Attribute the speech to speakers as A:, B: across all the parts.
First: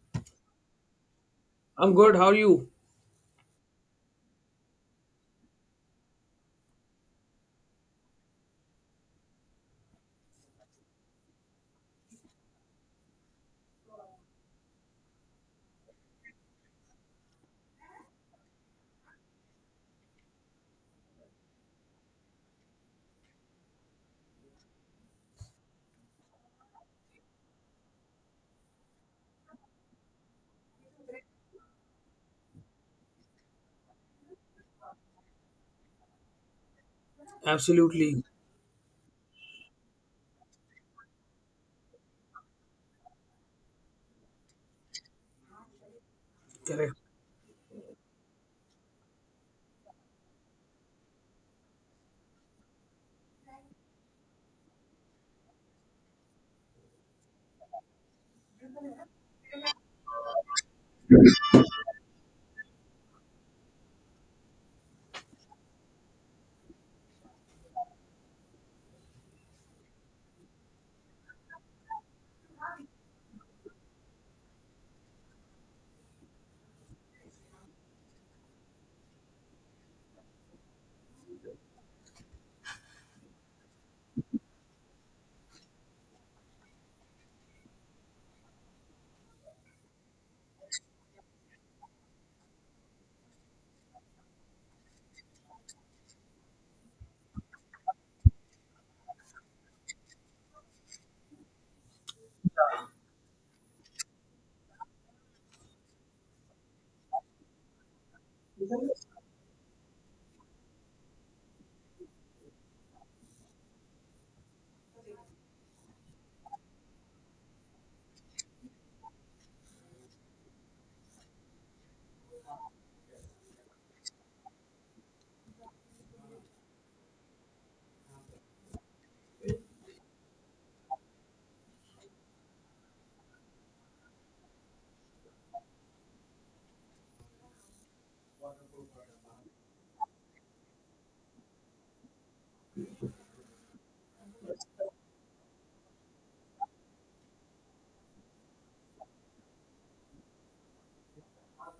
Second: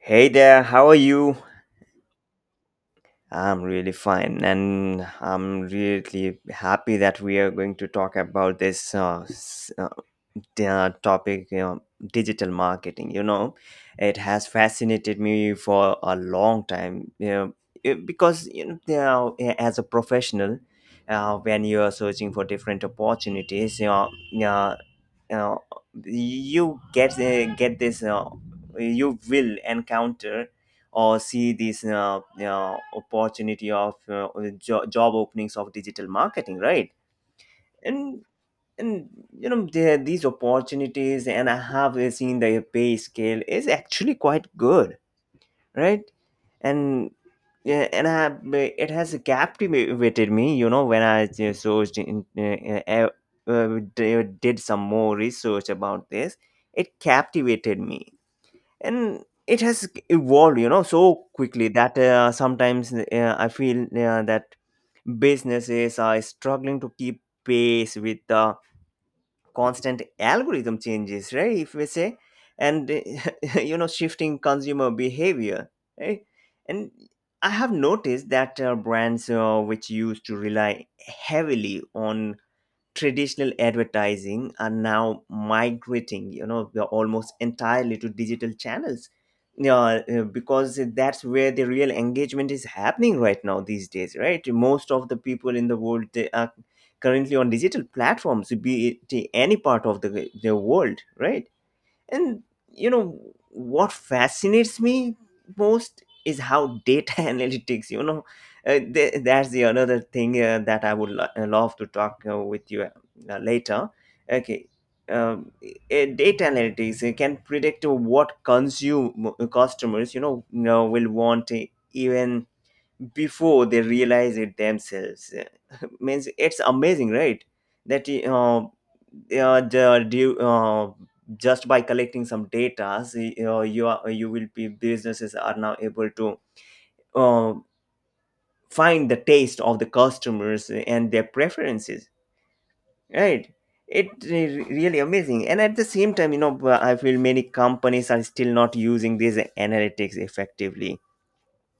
A: Hey there, how are you?
B: I'm good. How are you?
A: I'm really fine, and I'm really happy that we are going to talk about this topic digital marketing. It has fascinated me for a long time. It- because you know they are- As a professional, when you are searching for different opportunities, you know, you get this you will encounter or see opportunity of job openings of digital marketing, right? and
B: Absolutely
A: and You know, there these opportunities, and I have seen the pay scale is actually quite good, right?
B: correct.
A: and Yeah, and I have, it has captivated me, you know, when I just searched in, did some more research about this, it captivated me. And it has evolved, you know, so quickly that sometimes I feel that businesses are struggling to keep pace with the constant algorithm changes, right, if we say. And you know, shifting consumer behavior, right? And I have noticed that brands which used to rely heavily on traditional advertising are now migrating, you know, they're almost entirely to digital channels. Yeah, because that's where the real engagement is happening right now these days, right? Most of the people in the world, they are currently on digital platforms, be it any part of the world, right? And you know what fascinates me most is how data analytics. You know, that's the another thing that I would love to talk with you later. Okay. Data analytics can predict what consume customers will want, even before they realize it themselves. Means it's amazing, right? That uh, uh, the- do- uh, just by collecting some data, you will be, businesses are now able to uh, find the taste of the customers and their preferences, right? It re- really amazing, and at the same time, you know, I feel many companies are still not using these analytics effectively,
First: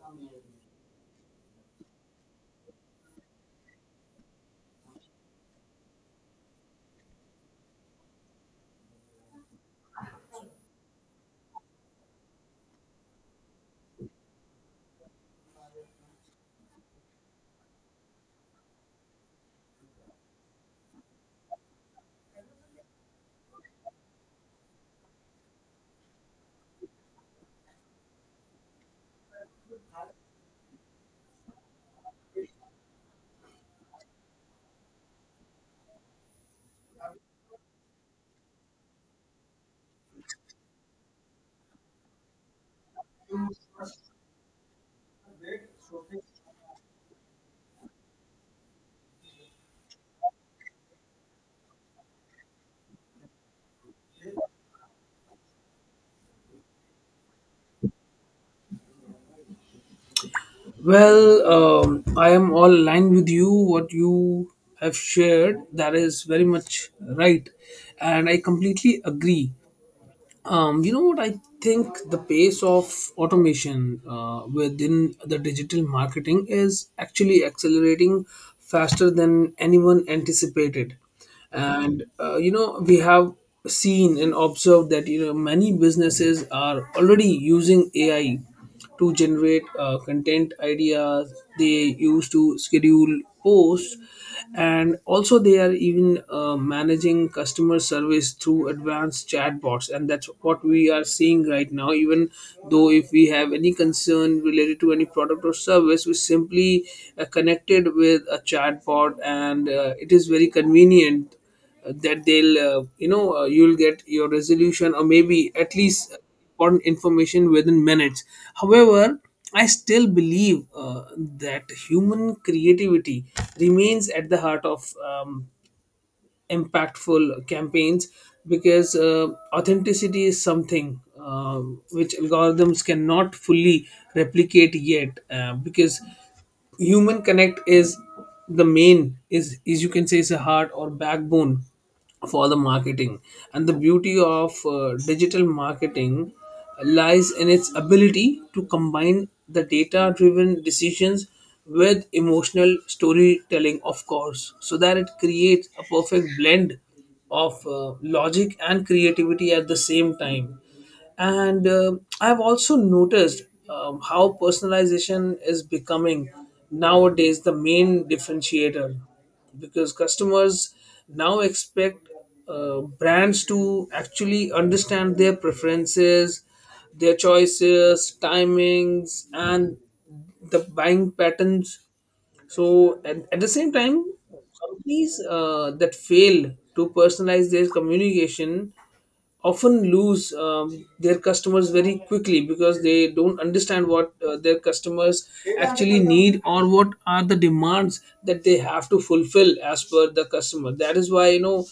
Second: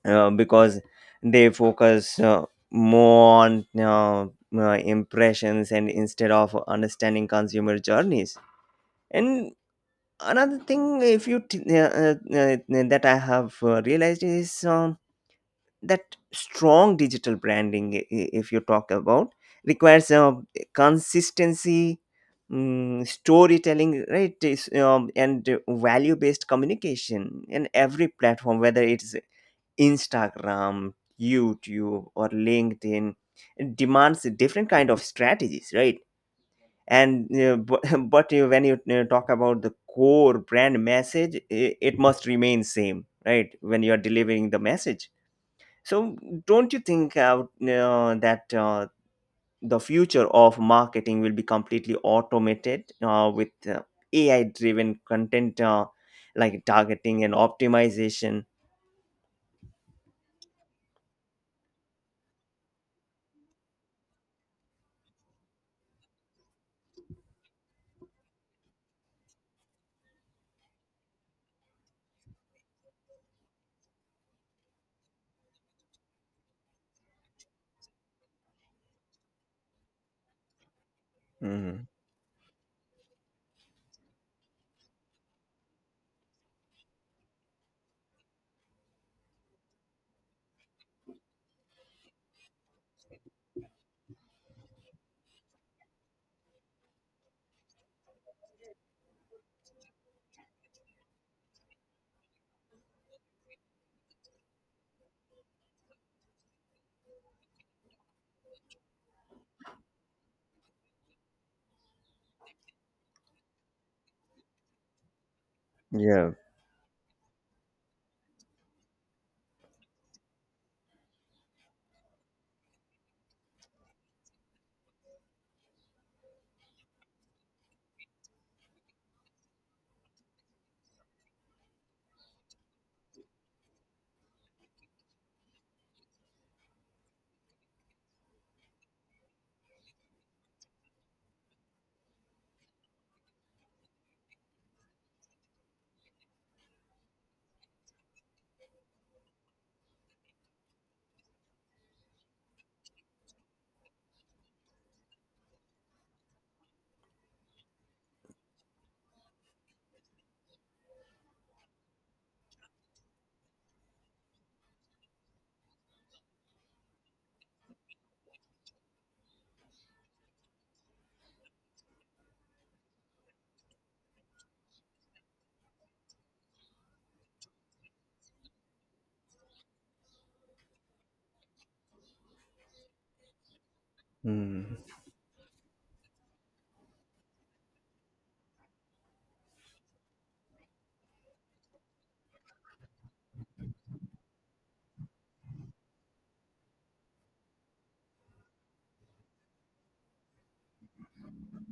A: because they focus more on impressions and instead of understanding consumer journeys. And another thing, if you t- that I have realized is that strong digital branding, if you talk about, requires consistency, storytelling, right, and value based communication in every platform, whether it's Instagram, YouTube, or LinkedIn demands different kind of strategies, right? And uh, but, but when you talk about the core brand message, it must remain same, right, when you are delivering the message. So don't you think that the future of marketing will be completely automated with AI-driven content, like targeting and optimization?
B: Well, I am all aligned with you. What you have shared, that is very much right, and I completely agree. You know what? I think the pace of automation within the digital marketing is actually accelerating faster than anyone anticipated.
A: Mhm.
B: We have seen and observed that, you know, many businesses are already using AI to generate content ideas. They used to schedule posts, and also they are even managing customer service through advanced chatbots, and that's what we are seeing right now. Even though if we have any concern related to any product or service, we simply connected with a chatbot, and it is very convenient that they'll you know you'll get your resolution, or maybe at least
A: Yeah.
B: important information within minutes. However, I still believe that human creativity remains at the heart of impactful campaigns, because authenticity is something um which algorithms cannot fully replicate yet, because human connect is the main, is is you can say is a heart or backbone for the marketing. And the beauty of digital marketing lies in its ability to combine the data driven decisions with emotional storytelling, of course, so that it creates a perfect blend of logic and creativity at the same time. And I've also noticed how personalization is becoming nowadays the main differentiator, because customers now expect brands to actually understand their preferences, their choices, timings, and the buying patterns. So at the same time, companies that fail to personalize their communication often lose their customers very quickly, because they don't understand what their customers actually need or what are the demands that they have to fulfill as per the customer. That is why, you know,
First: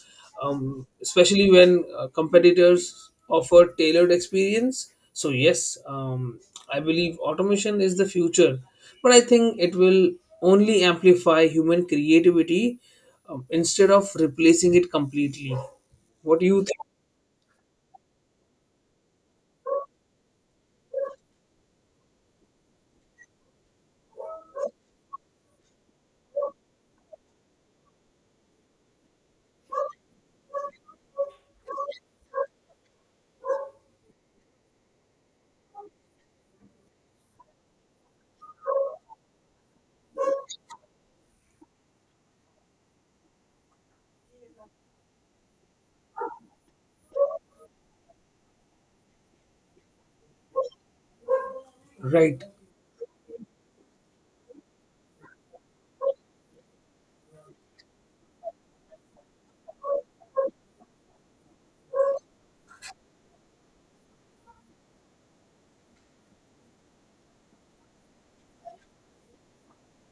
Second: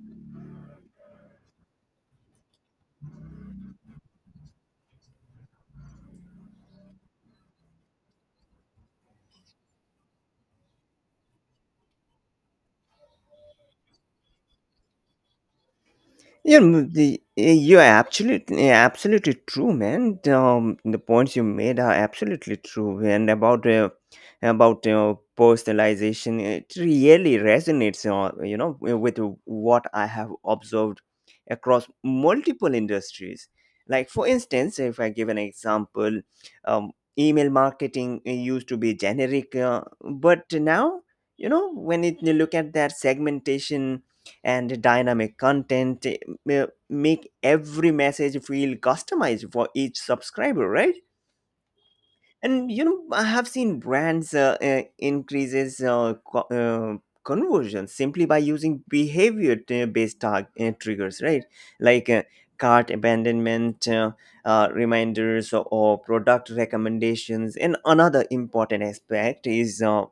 B: especially when competitors offer tailored experience. So yes, I believe automation is the future, but I think it will only amplify human creativity, instead of replacing it completely. What do
A: Yeah,
B: you think?
A: mm, you're absolutely true, man. The points you made are absolutely true, and about personalization, it really resonates, you know, with what I have observed across multiple industries. Like, for instance, if I give an example, um, email marketing used to be generic, but now, you know, you look at that segmentation and dynamic content make every message feel customized for each subscriber, right?
B: Right.
A: And you know, I have seen brands increases conversion simply by using behavior-based tag triggers, right? Like, cart abandonment reminders, or product recommendations. And another important aspect is,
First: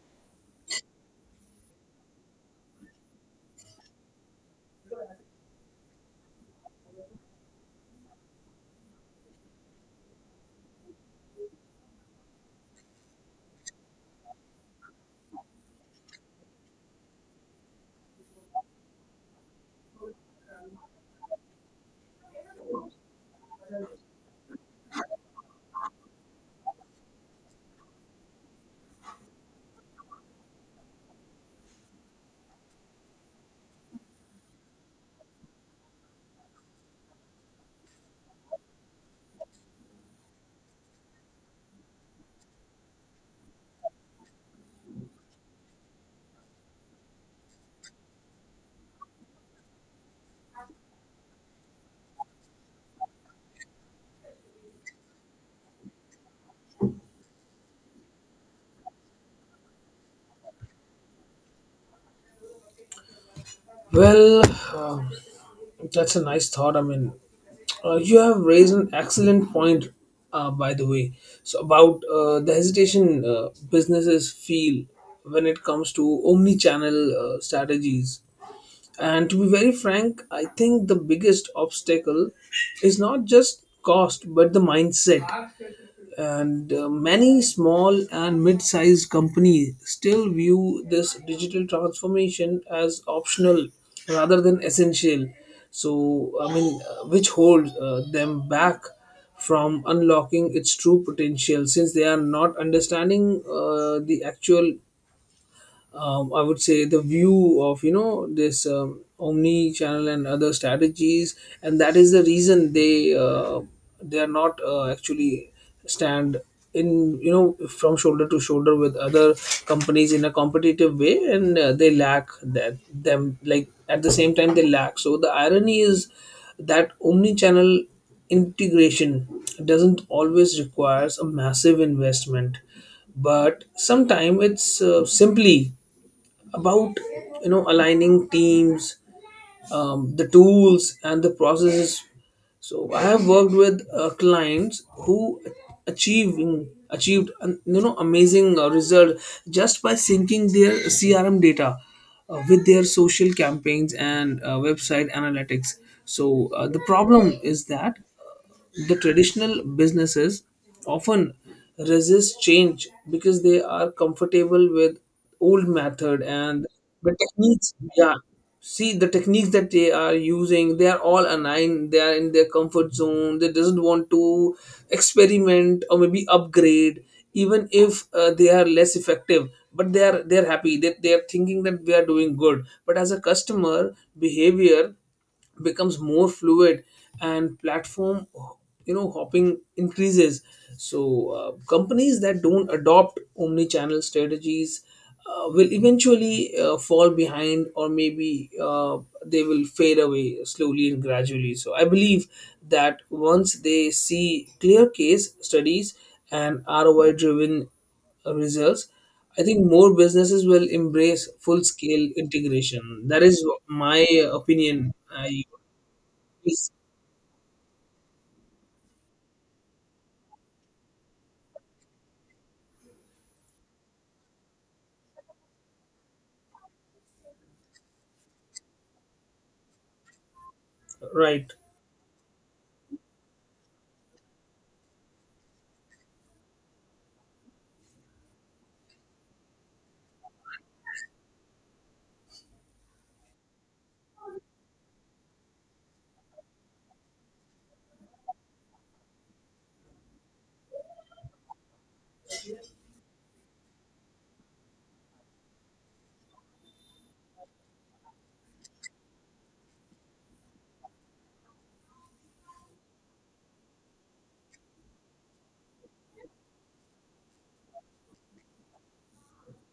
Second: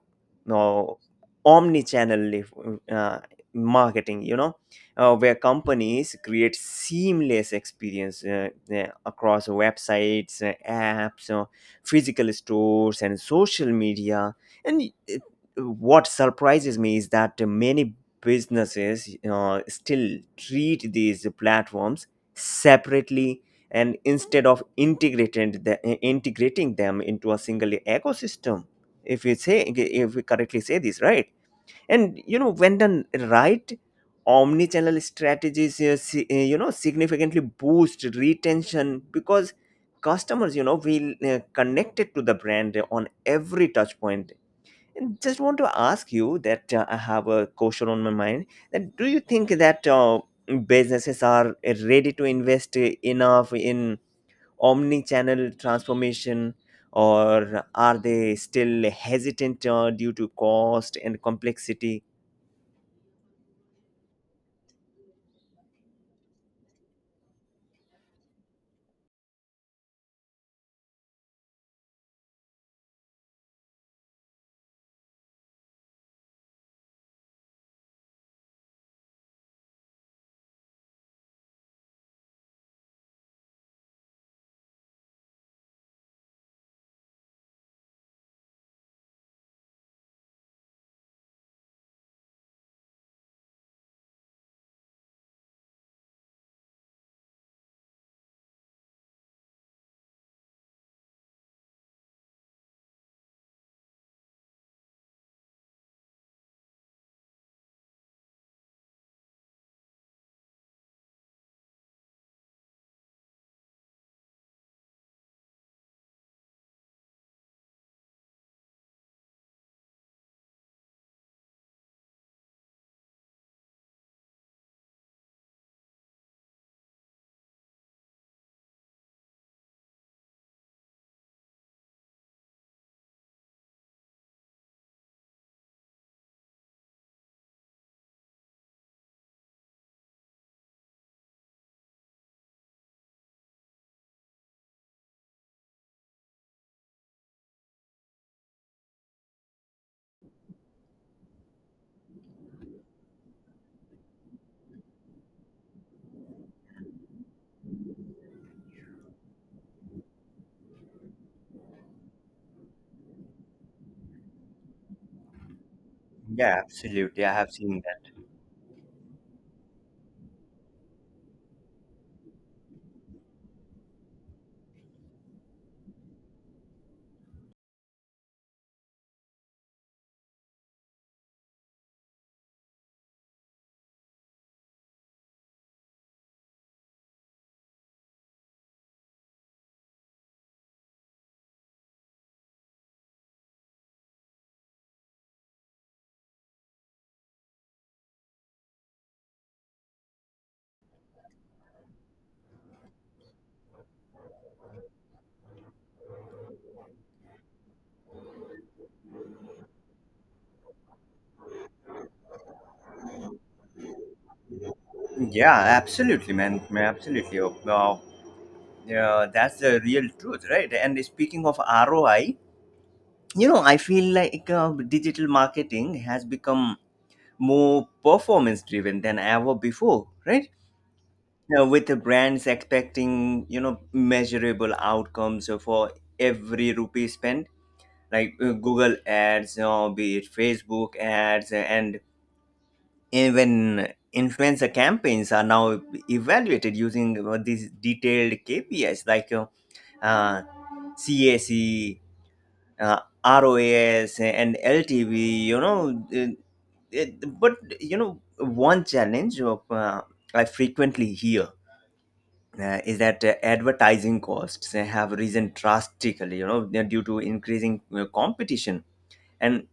A: no omni-channel uh, marketing. You know, where companies create seamless experience across websites, apps, physical stores and social media. And uh, what surprises me is that many businesses still treat these platforms separately, and instead of integrating them into a single ecosystem, if we say, if we correctly say this, right? And you know, when done right, omni-channel strategies you know, significantly boost retention because customers, you know, will connected to the brand on every touch point. And just want to ask you that, I have a question on my mind, that do you think that businesses are ready to invest enough in omni-channel transformation, or are they still hesitant due to cost and complexity?
B: Well, uh, that's a nice thought. I mean, you have raised an excellent point, by the way. So about the hesitation businesses feel when it comes to omni-channel strategies. And to be very frank, I think the biggest obstacle is not just cost, but the mindset. And many small and mid-sized companies still view this digital transformation as optional rather than essential. So I mean which holds them back from unlocking its true potential, since they are not understanding the actual, I would say, the view of, you know, this omni channel and other strategies. And that is the reason they are not actually stand in, you know, from shoulder to shoulder with other companies in a competitive way. And they lack that, them, like at the same time they lack. So the irony is that omni channel integration doesn't always requires a massive investment, but sometimes it's simply about, you know, aligning teams, the tools and the processes. So I have worked with clients who achieving achieved an, you know, amazing result just by syncing their CRM data with their social campaigns and website analytics. So the problem is that the traditional businesses often resist change because they are comfortable with old method and the techniques. Yeah, see, the techniques that they are using, they are all aligned, they are in their comfort zone, they doesn't want to experiment or maybe upgrade, even if they are less effective. But they are happy that they are thinking that we are doing good. But as a customer behavior becomes more fluid and platform, you know, hopping increases, so companies that don't adopt omni-channel strategies will eventually fall behind, or maybe they will fade away slowly and gradually. So I believe that once they see clear case studies and ROI driven results, I think more businesses will embrace full scale integration. That is my opinion. I
A: Yeah, absolutely, man.
B: is
A: Man, absolutely. Yeah, that's the real truth, right? And speaking of ROI, you know, I feel like digital marketing has become more performance driven than ever before, right?
B: right.
A: Now, with the brands expecting, you know, measurable outcomes for every rupee spent, like, Google ads, be it Facebook ads, and even influencer campaigns are now evaluated using these detailed KPIs like uh, CAC, uh, ROAS, and LTV. But you know, one challenge I frequently hear, is that advertising costs have risen drastically, you know, they're due to increasing competition, and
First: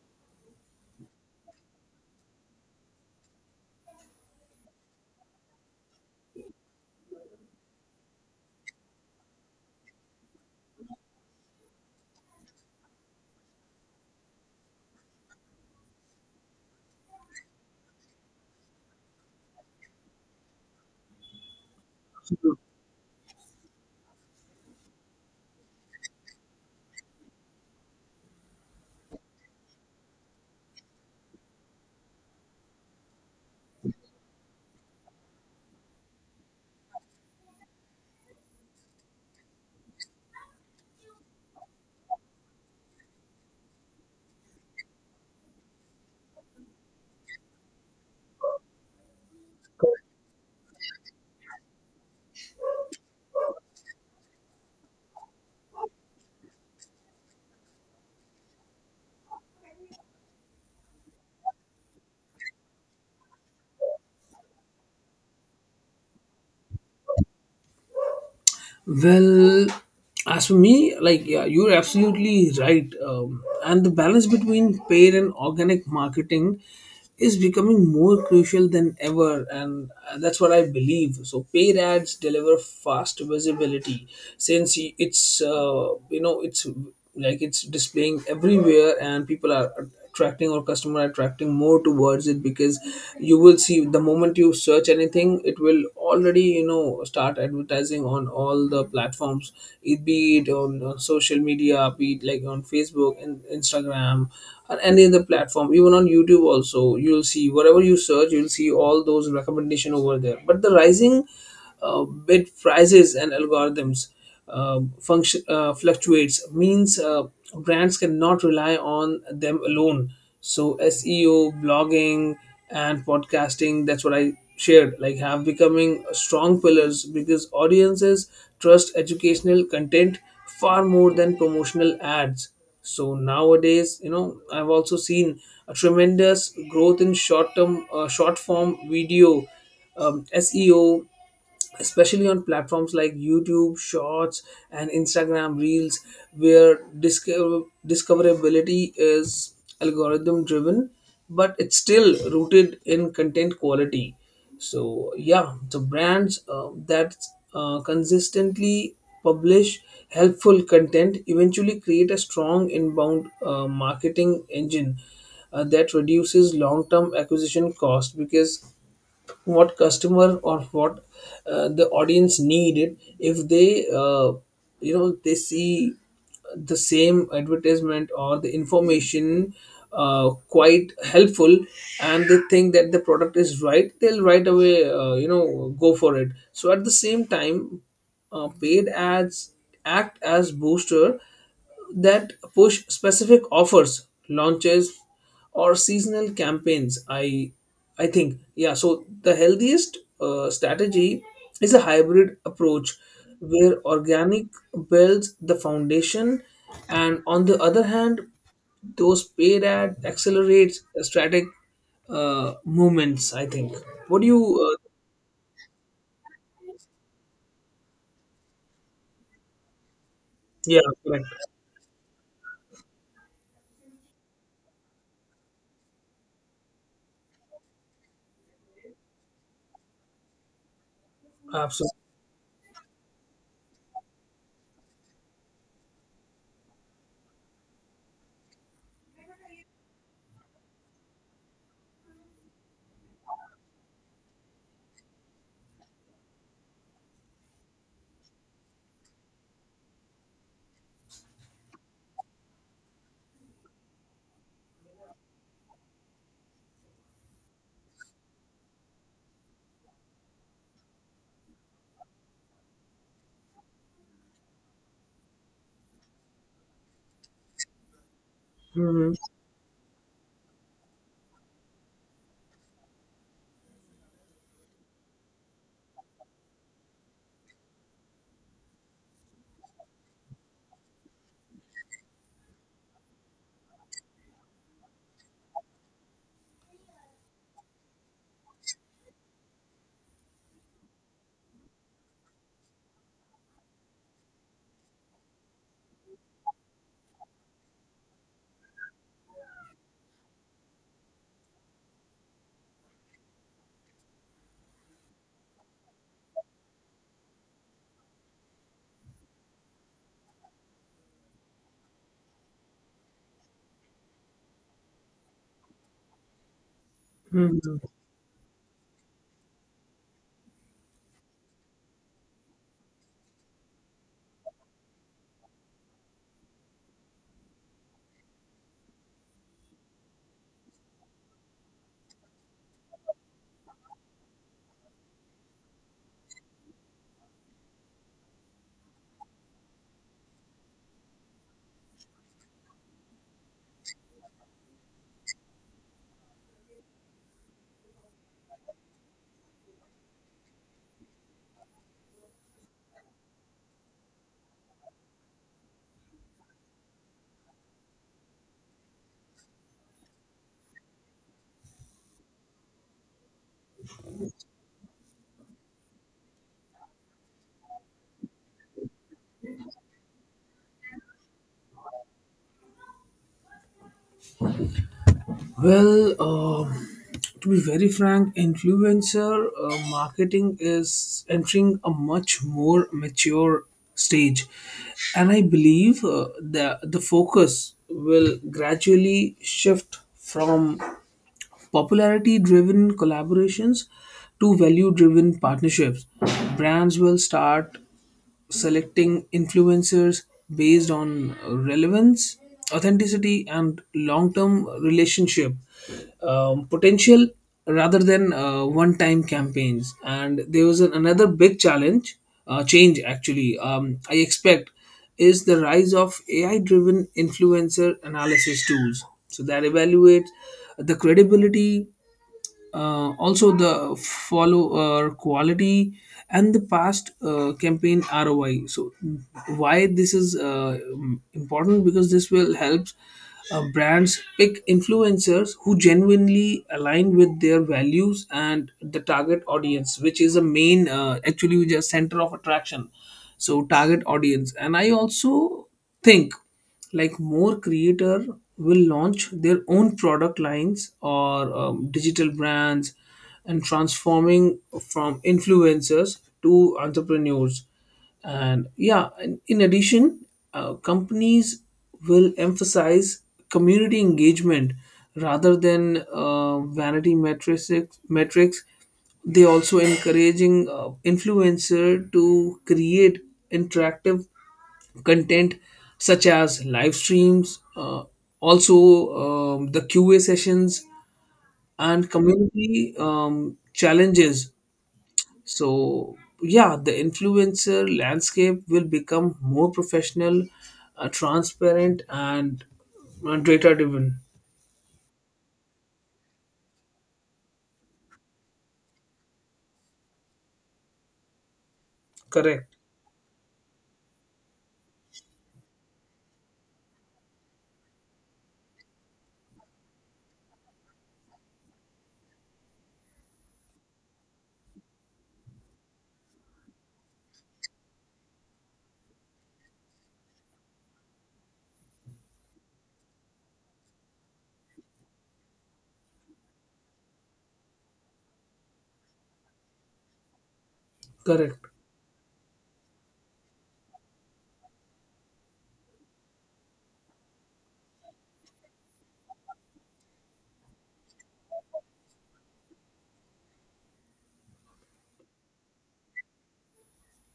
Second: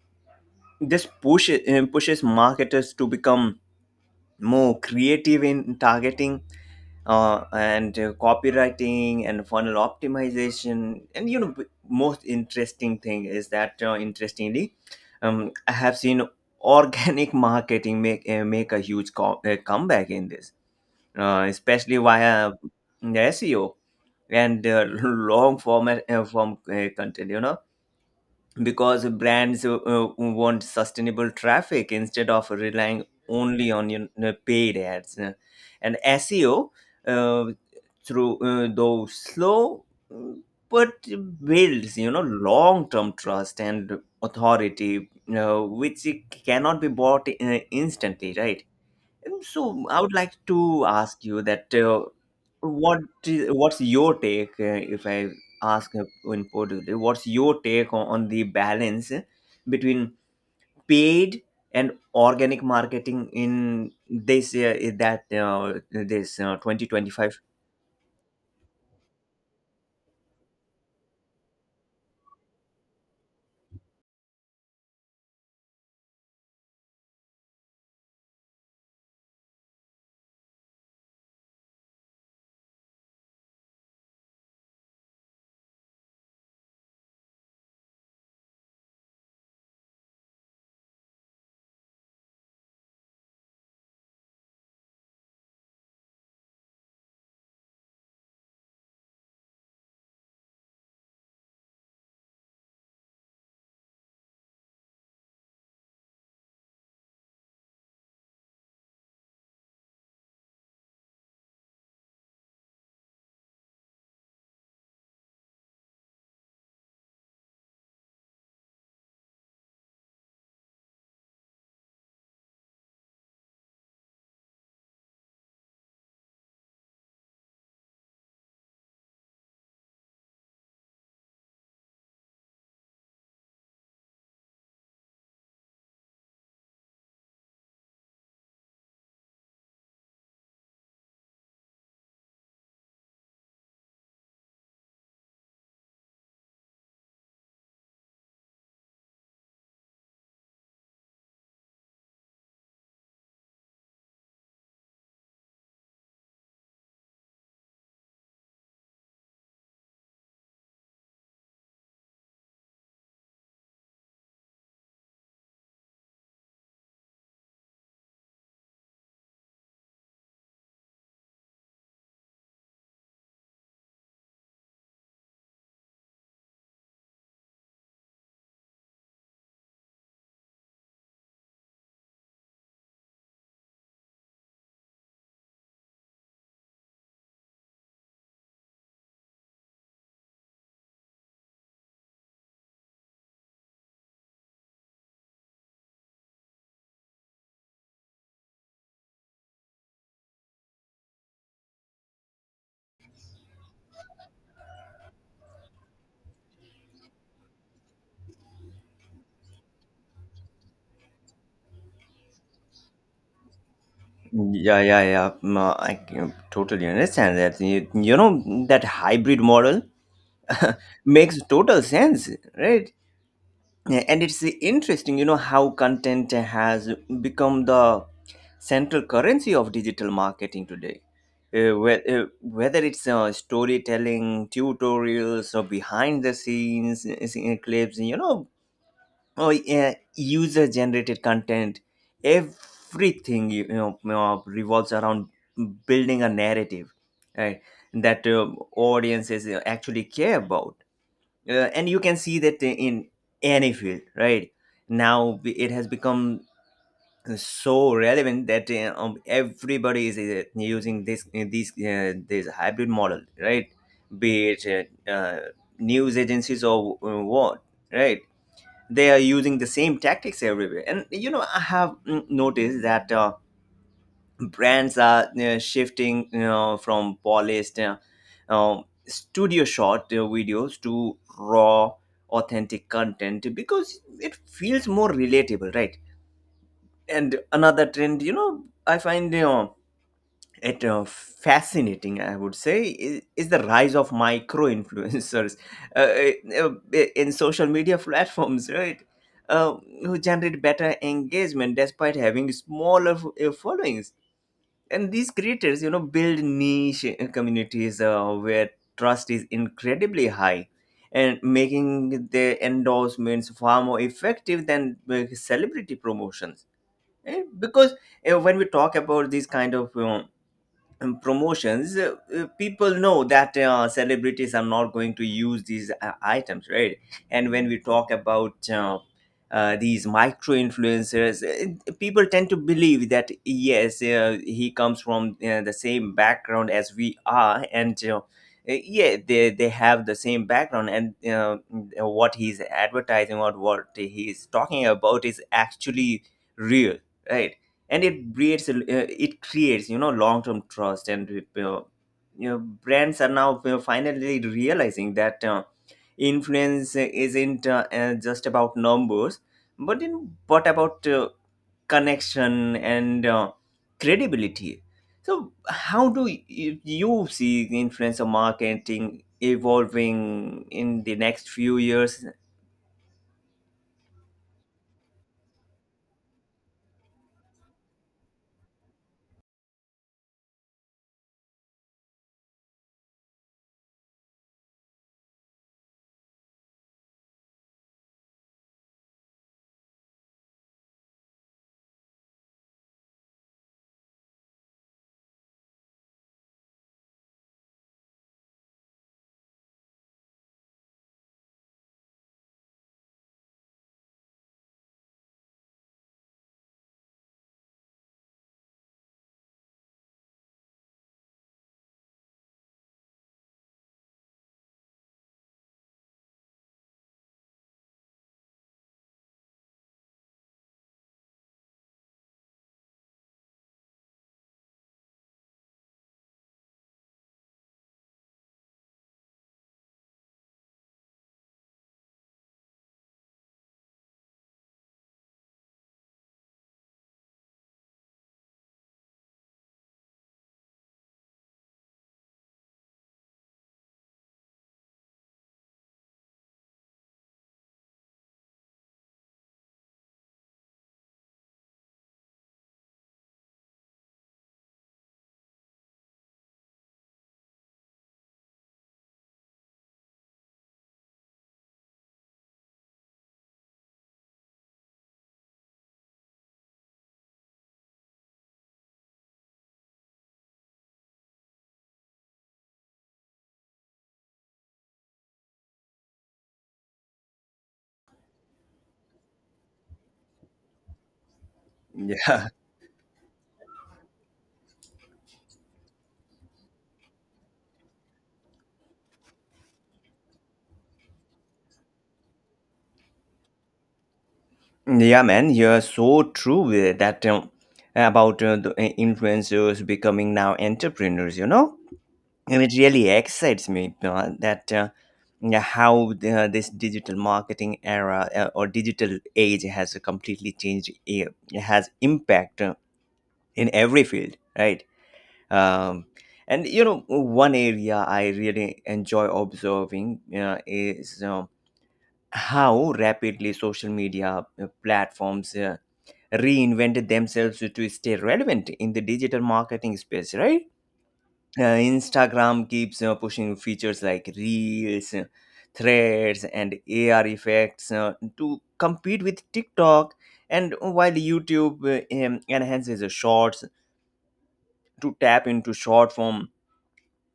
A: pushes marketers to become more creative in targeting and copywriting and funnel optimization. And you know, most interesting thing is that, interestingly, I have seen organic marketing make a huge comeback in this, especially via SEO and long form content, you know, because brands want sustainable traffic instead of relying only on, you know, paid ads. And SEO, uh, through though slow, mm, but builds, you know, long term trust and authority, which it cannot be bought instantly, right? Um, so I would like to ask you that, what is, what's your take if I ask, in Portugal, what's your take on the balance between paid and organic marketing in this in that this 2025?
B: Well, as for me, like yeah, you're absolutely right. And the balance between paid and organic marketing is becoming more crucial than ever, and that's what I believe. So paid ads deliver fast visibility, since it's you know, it's like it's displaying everywhere, and people are attracting or customer attracting more towards it. Because you will see, the moment you search anything, it will already, you know, start advertising on all the platforms. It be it on social media, be it like on Facebook and Instagram, or any other platform, even on YouTube also, you'll see whatever you search, you'll see all those recommendation over there. But the rising bid prices and algorithms function fluctuates, means brands cannot rely on them alone. So SEO, blogging, and podcasting, that's what I shared, like, have becoming strong pillars, because audiences trust educational content far more than promotional ads. So nowadays, you know, I've also seen a tremendous growth in short term short form video, SEO, especially on platforms like YouTube Shorts and Instagram Reels, where discoverability is algorithm driven, but it's still rooted in content quality. So, yeah, the brands that consistently publish helpful content eventually create a strong inbound marketing engine that reduces long term acquisition cost. Because what customer, or what the audience needed, if they you know, they see the same advertisement or the information quite helpful and they think that the product is right, they'll right away, you know, go for it. So at the same time, paid ads act as booster that push specific offers, launches, or seasonal campaigns. I think yeah, so the healthiest strategy is a hybrid approach, where organic builds the foundation, and on the other hand, those paid ad accelerates static movements, I think. What do you
A: Yeah, yeah, yeah. Mm, I can totally understand that. You know that hybrid model
B: yeah, correct,
A: makes total sense, right? Yeah, and it's interesting, you know, how content has become the central currency of digital marketing today.
B: absolutely.
A: Whether it's, storytelling, tutorials, or behind the scenes scene clips, you know, or user generated content, everything, you know, revolves around building a narrative, right, that audiences actually care about, and you can see that in any field, right? Now it has become so relevant that, everybody is using this hybrid model, right? Be it, news agencies, or what, right? They
B: Hmm.
A: are using the same tactics everywhere. And you know, I have noticed that brands are shifting, you know, from polished, studio shot videos to raw authentic content, because it feels more relatable, right? And another trend, you know, I find, you know, it fascinating, I would say, is the rise of micro influencers uh, uh, in social media platforms, right? uh, who generate better engagement despite having smaller followings. And these creators, you know, build niche communities where trust is incredibly high, and making their endorsements far more effective than celebrity promotions.
B: Hmm.
A: Because when we talk about these kind of promotions, people know that celebrities are not going to use these items, right? And when we talk about these micro influencers, people tend to believe that yes, he comes from the same background as we are, and yeah, they have the same background, and what he's advertising or what he's talking about is actually real, right? And it breeds it creates, you know, long term trust. And you know, brands are now finally realizing that influence isn't just about numbers, but in what about connection and credibility. So how do you, you see the influencer marketing evolving in the next few years?
B: Well, to be very frank, influencer marketing is entering a much more mature stage, and I believe the focus will gradually shift from popularity-driven collaborations to value-driven partnerships. Brands will start selecting influencers based on relevance, authenticity, and long term relationship potential, rather than one time campaigns. And there was an, another big challenge, change actually, I expect, is the rise of AI driven influencer analysis tools. So that evaluate the credibility, also the follower quality, and the past campaign ROI. So why this is important, because this will help brands pick influencers who genuinely align with their values and the target audience, which is a main, actually the center of attraction. So target audience. And I also think, like, more creator will launch their own product lines or digital brands, and transforming from influencers to entrepreneurs. And yeah, in addition, companies will emphasize community engagement rather than vanity metrics. metrics they also encouraging influencer to create interactive content such as live streams, also the QA sessions, and
A: Yeah,
B: community challenges. So, yeah, the influencer landscape will become more professional, transparent, and data driven.
A: yeah, man, you're so true with that, about the influencers becoming now entrepreneurs, you know? And it
B: Correct.
A: really excites me that yeah, how the, this digital marketing era, or digital age has completely changed, it has impact in every field, right? Um, and, you know, one area I really enjoy observing is, um, how rapidly social media platforms reinvented themselves to stay relevant in the digital marketing space, right?
B: Correct.
A: Instagram keeps pushing features like Reels, Threads, and AR effects to compete with TikTok. And while YouTube enhances the Shorts to tap into short form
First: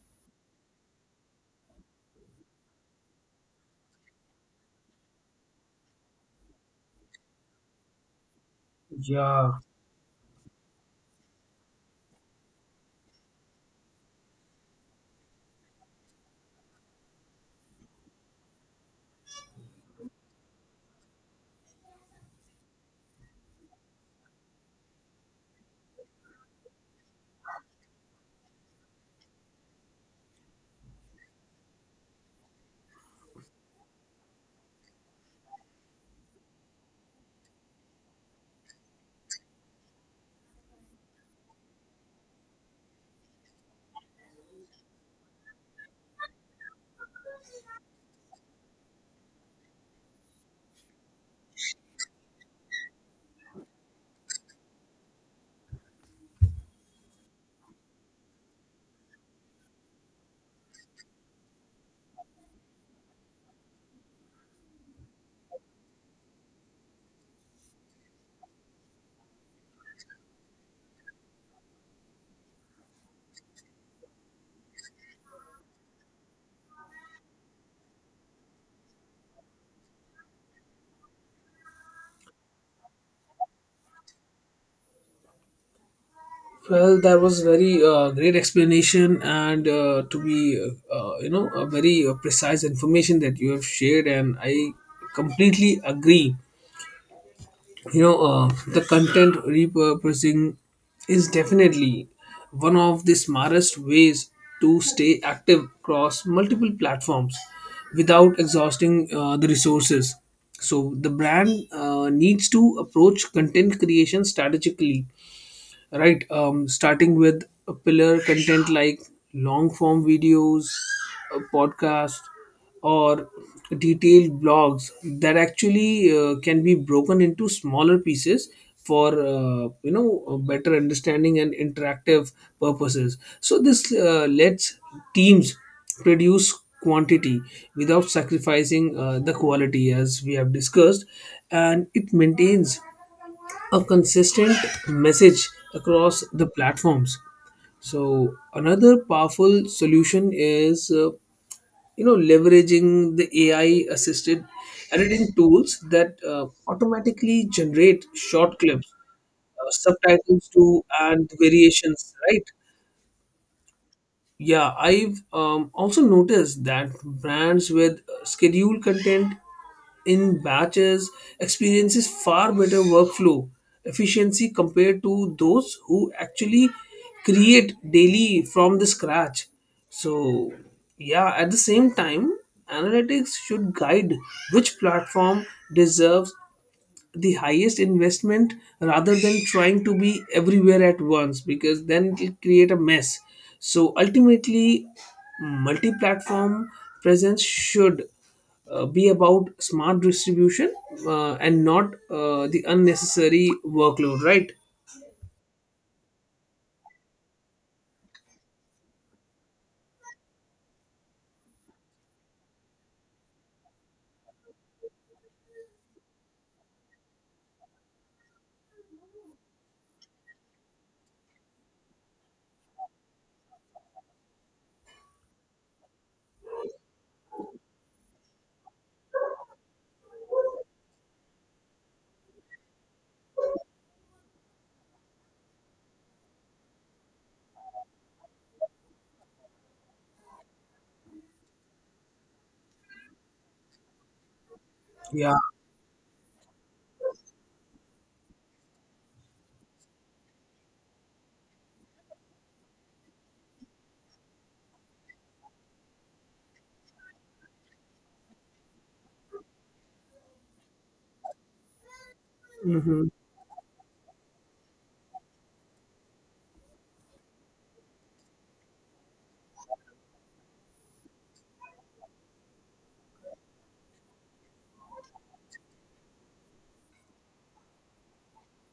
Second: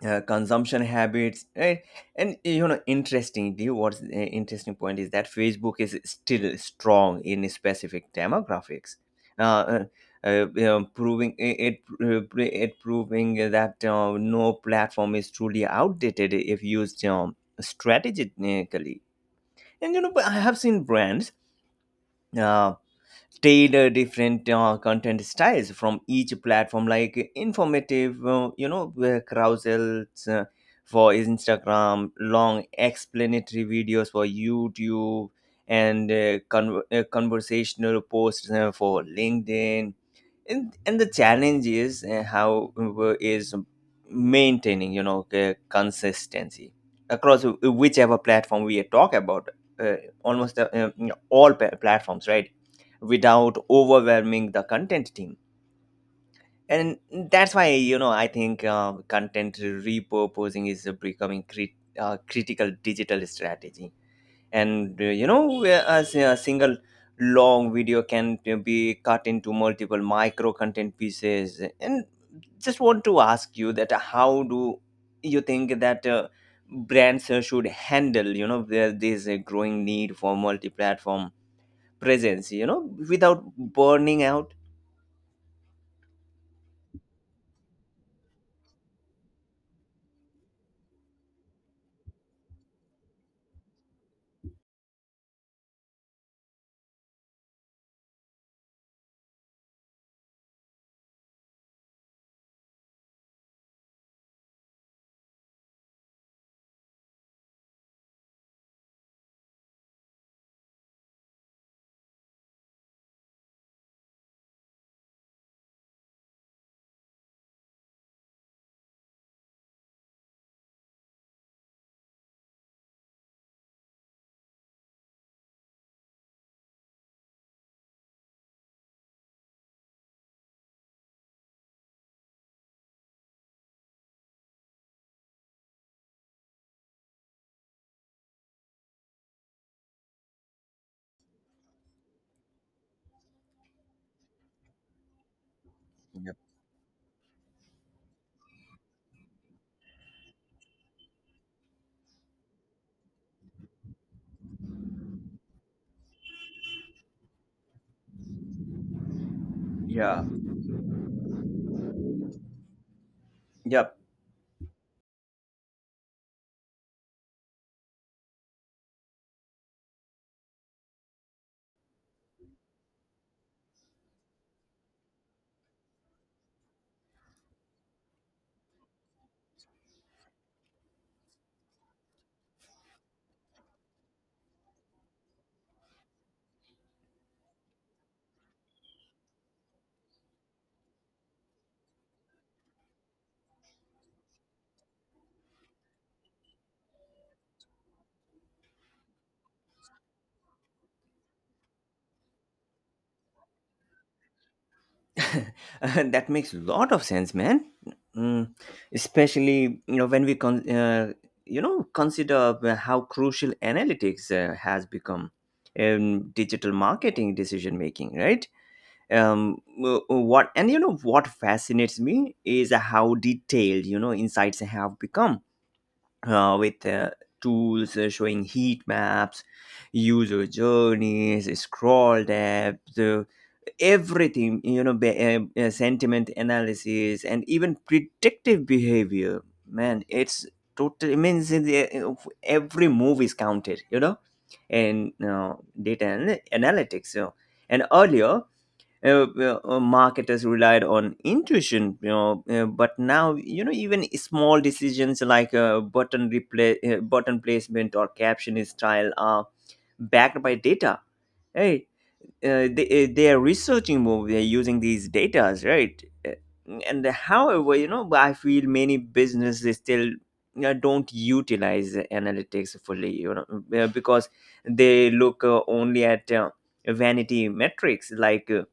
A: consumption habits, right? And eh, you know interesting do you what's interesting point is that Facebook is still strong in specific demographics. uh,
B: Yeah.
A: uh, Proving it, proving that no platform is truly outdated if used strategically. And you know but I have seen brands uh, tailor different content styles from each platform, like informative, carousels for Instagram, long explanatory videos for YouTube, and conversational posts for LinkedIn. And the challenge is how is maintaining, you know, consistency across whichever platform we talk about, uh, almost all platforms, right, without overwhelming the content team. And that's why, you know, I think content repurposing is becoming critical digital strategy. And as a single long video can be cut into multiple micro content pieces. And just want to ask you that, how do you think that brands should handle, you know, this growing need for multi-platform presence, you know, without burning out?
B: Well, that was very great explanation, and to be you know, a very precise information that you have shared, and I completely agree. You know, the content repurposing is definitely one of the smartest ways to stay active across multiple platforms without exhausting the resources. So the brand needs to approach content creation strategically, right? Starting with a pillar content like long form videos, a podcast, or detailed blogs, that actually can be broken into smaller pieces for you know, a better understanding and interactive purposes. So this lets teams produce quantity without sacrificing the quality, as we have discussed, and it maintains a consistent message across
A: Yep.
B: the platforms. So another powerful solution is you know, leveraging the AI assisted editing tools that automatically generate short clips,
A: Yeah.
B: subtitles to, and variations, right?
A: Yeah.
B: Yeah, I've also noticed that brands with scheduled content in batches experiences far better workflow efficiency compared to those who actually create daily from the scratch. So, yeah, at the same time, analytics should guide which platform deserves the highest investment, rather than trying to be everywhere at once, because then it will create a mess. So ultimately, multi-platform presence should be about smart distribution, and not the unnecessary workload, right?
A: that makes a lot of sense, man. Mm, especially, you know, when we consider how crucial analytics has become in digital marketing decision making, right? W- what and you know what fascinates me is how detailed, you know, insights have become, with tools showing heat maps, user journeys, scroll depth, everything, you know, sentiment analysis, and even predictive behavior. Man, it's total. It means every move is counted, you know, and
B: Yeah.
A: data analytics, you know. And earlier, marketers relied on intuition, you know, but now, you know, even small decisions like button placement or caption style are backed by data. Hey,
B: Hmm.
A: they are researching more, they're using these datas, right? Uh, and however you know I feel many businesses still, you don't utilize analytics fully, you know, because they look only at vanity metrics, like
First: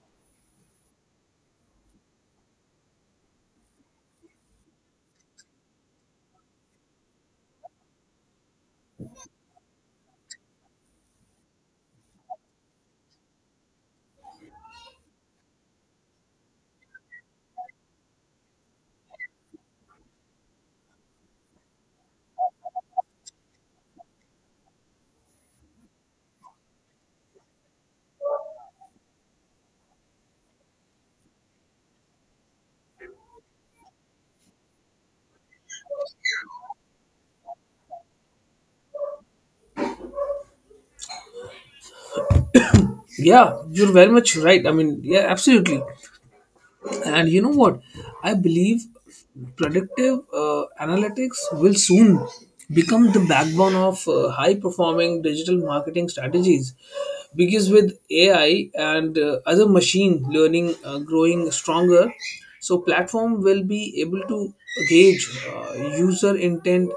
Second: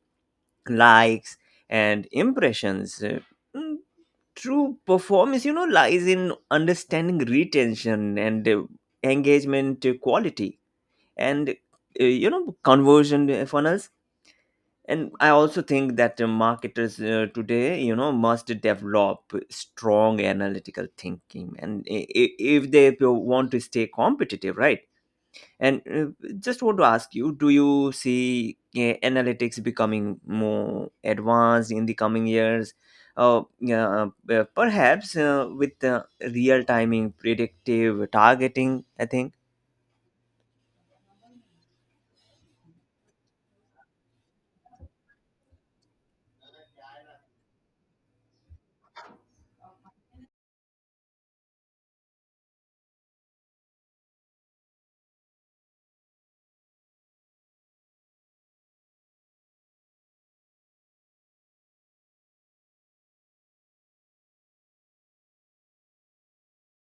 A: likes and impressions. Mm, True performance, you know, lies in understanding retention and engagement quality, and conversion funnels. And I also think that marketers today, you know, must develop strong analytical thinking if they want to stay competitive, right? and Just want to ask you, do you see analytics becoming more advanced in the coming years? Yeah, perhaps with real timing, predictive targeting, I think.
B: Yeah, you're very much right, I mean, yeah, absolutely. And you know what? I believe predictive analytics will soon become the backbone of high performing digital marketing strategies because with AI and other machine learning growing stronger, so platform will be able to gauge user intent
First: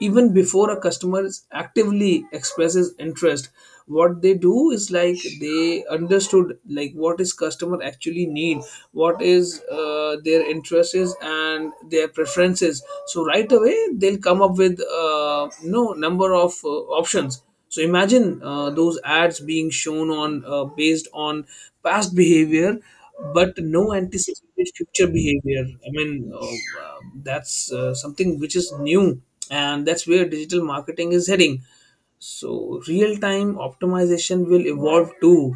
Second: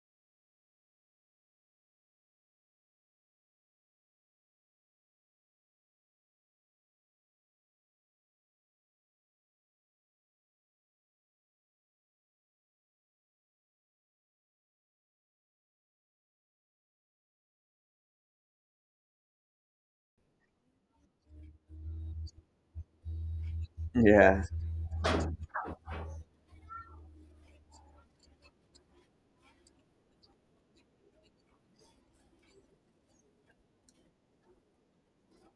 B: even before a customer is actively expresses interest. What they do is like they understood like what is customer actually need, what is their interest is and their preferences, so right away they'll come up with number of options. So imagine those ads being shown on based on past behavior but no
A: Yeah.
B: anticipated future behavior. I mean uh, that's something which is new, and that's where digital marketing is heading. So real time optimization will evolve too,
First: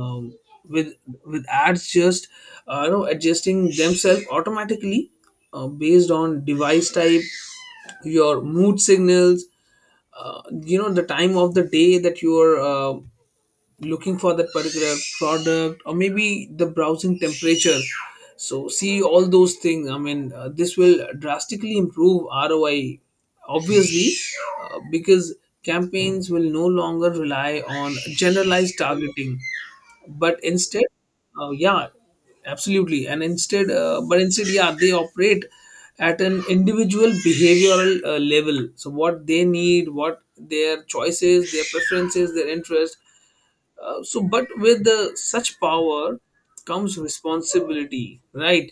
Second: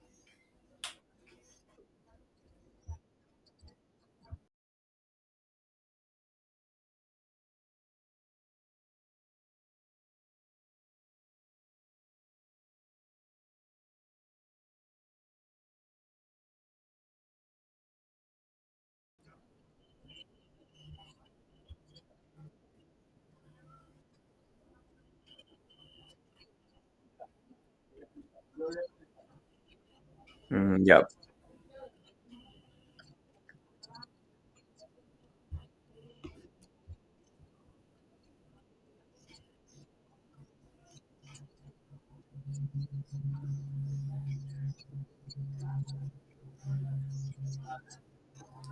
B: um, with with ads just adjusting themselves automatically, based on device type, your mood signals, the time of the day that you are looking for that particular product, or maybe the browsing temperature. So see all those things. This will drastically improve roi obviously, because campaigns will no longer rely on generalized targeting but
A: Mm,
B: instead.
A: yeah.
B: Yeah, absolutely. And instead, but instead yeah, they operate at an individual behavioral level. So what they need, what their choices, their preferences, their interest. So but with such power comes responsibility, right?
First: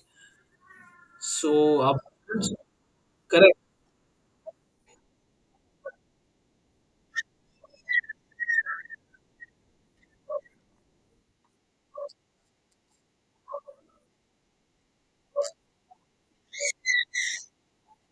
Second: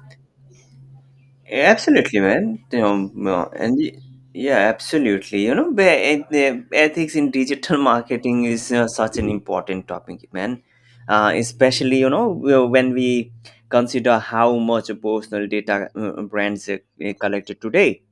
B: So
A: Absolutely, man. You know,
B: correct.
A: yeah, absolutely. You know, and the ethics in digital marketing is such an important topic, man. Especially, you know, w- when we consider how much personal data brands collect today.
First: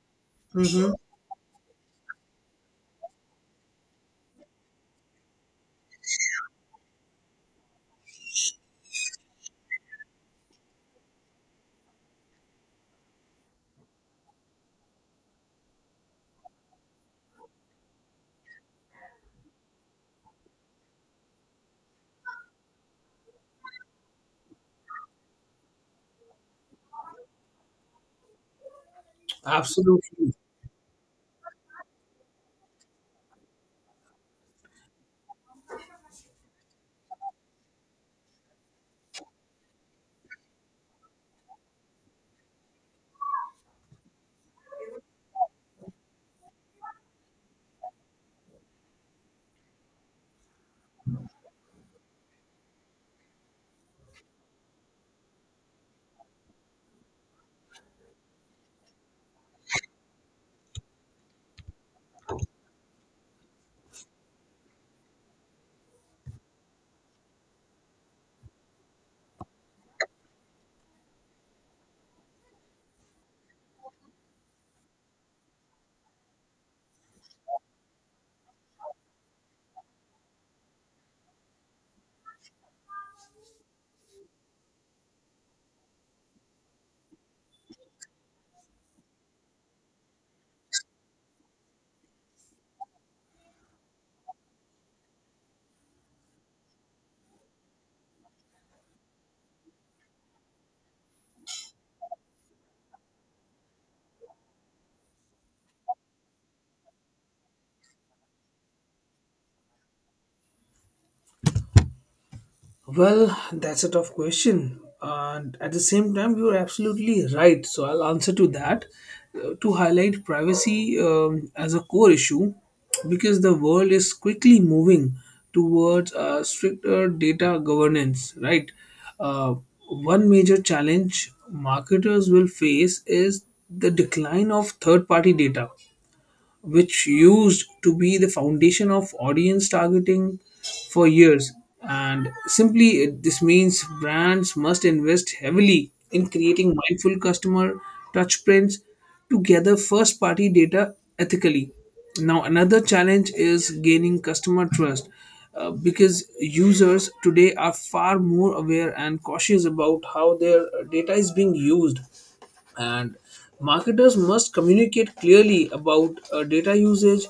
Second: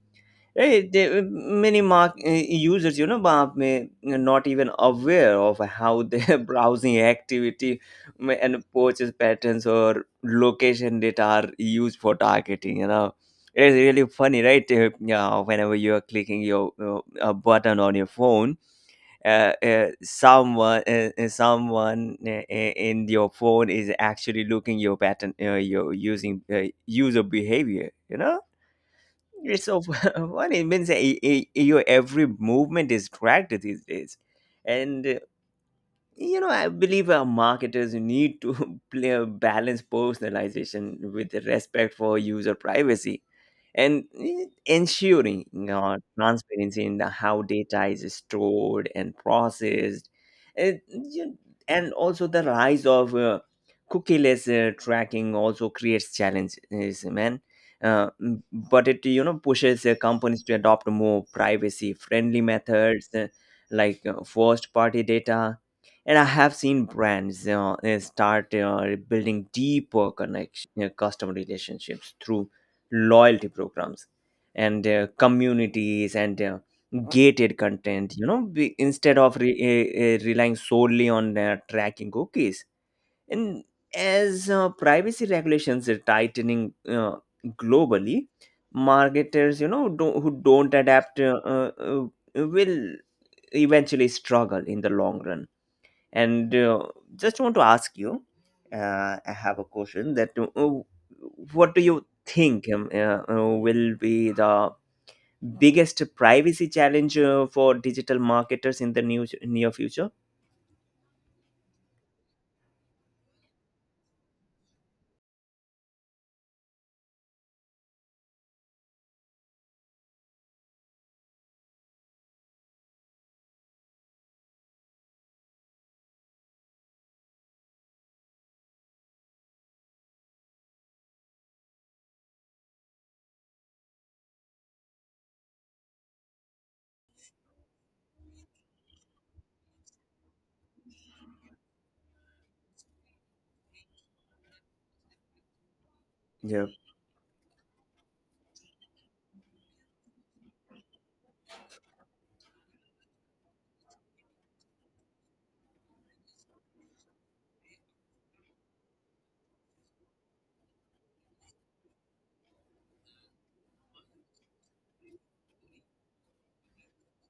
A: Hey,
B: Hmm.
A: users, you know, Bob, may not even aware of how their browsing activity and purchase patterns or location data are used for targeting. You know, it's really funny, right? Yeah, whenever you are clicking your a button on your phone, someone in your phone is actually looking your pattern, your using user behavior, you know. It's so
B: Absolutely.
A: funny. It means your every movement is tracked these days, and you know, I believe our marketers need to play a balance personalization with the respect for user privacy, and ensuring, you know, transparency in the how data is stored and processed. And, you- and also the rise of cookieless tracking also creates challenges, man. But it pushes companies to adopt more privacy friendly methods, like first party data. And I have seen brands, you start building deeper connection, you customer relationships through loyalty programs and communities and gated content, you know, instead of relying solely on tracking cookies. And as privacy regulations are tightening globally, marketers, you know, do who don't adapt will eventually struggle in the long run. And just want to ask you, I have a question that what do you think will be the biggest privacy challenge for digital marketers in the new near future?
B: Well, that's a tough question. And at the same time, you're absolutely right. So I'll answer to that. To highlight privacy as a core issue, because the world is quickly moving towards stricter data governance, right? Uh, One major challenge marketers will face is the decline of third party data, which used to be the foundation of audience targeting for years. And simply, this means brands must invest heavily in
A: Yeah.
B: creating mindful customer touchpoints to gather first party data ethically. Now, another challenge is gaining customer trust, because users today are far more aware and cautious about how their data is being used, and marketers must communicate clearly about data usage,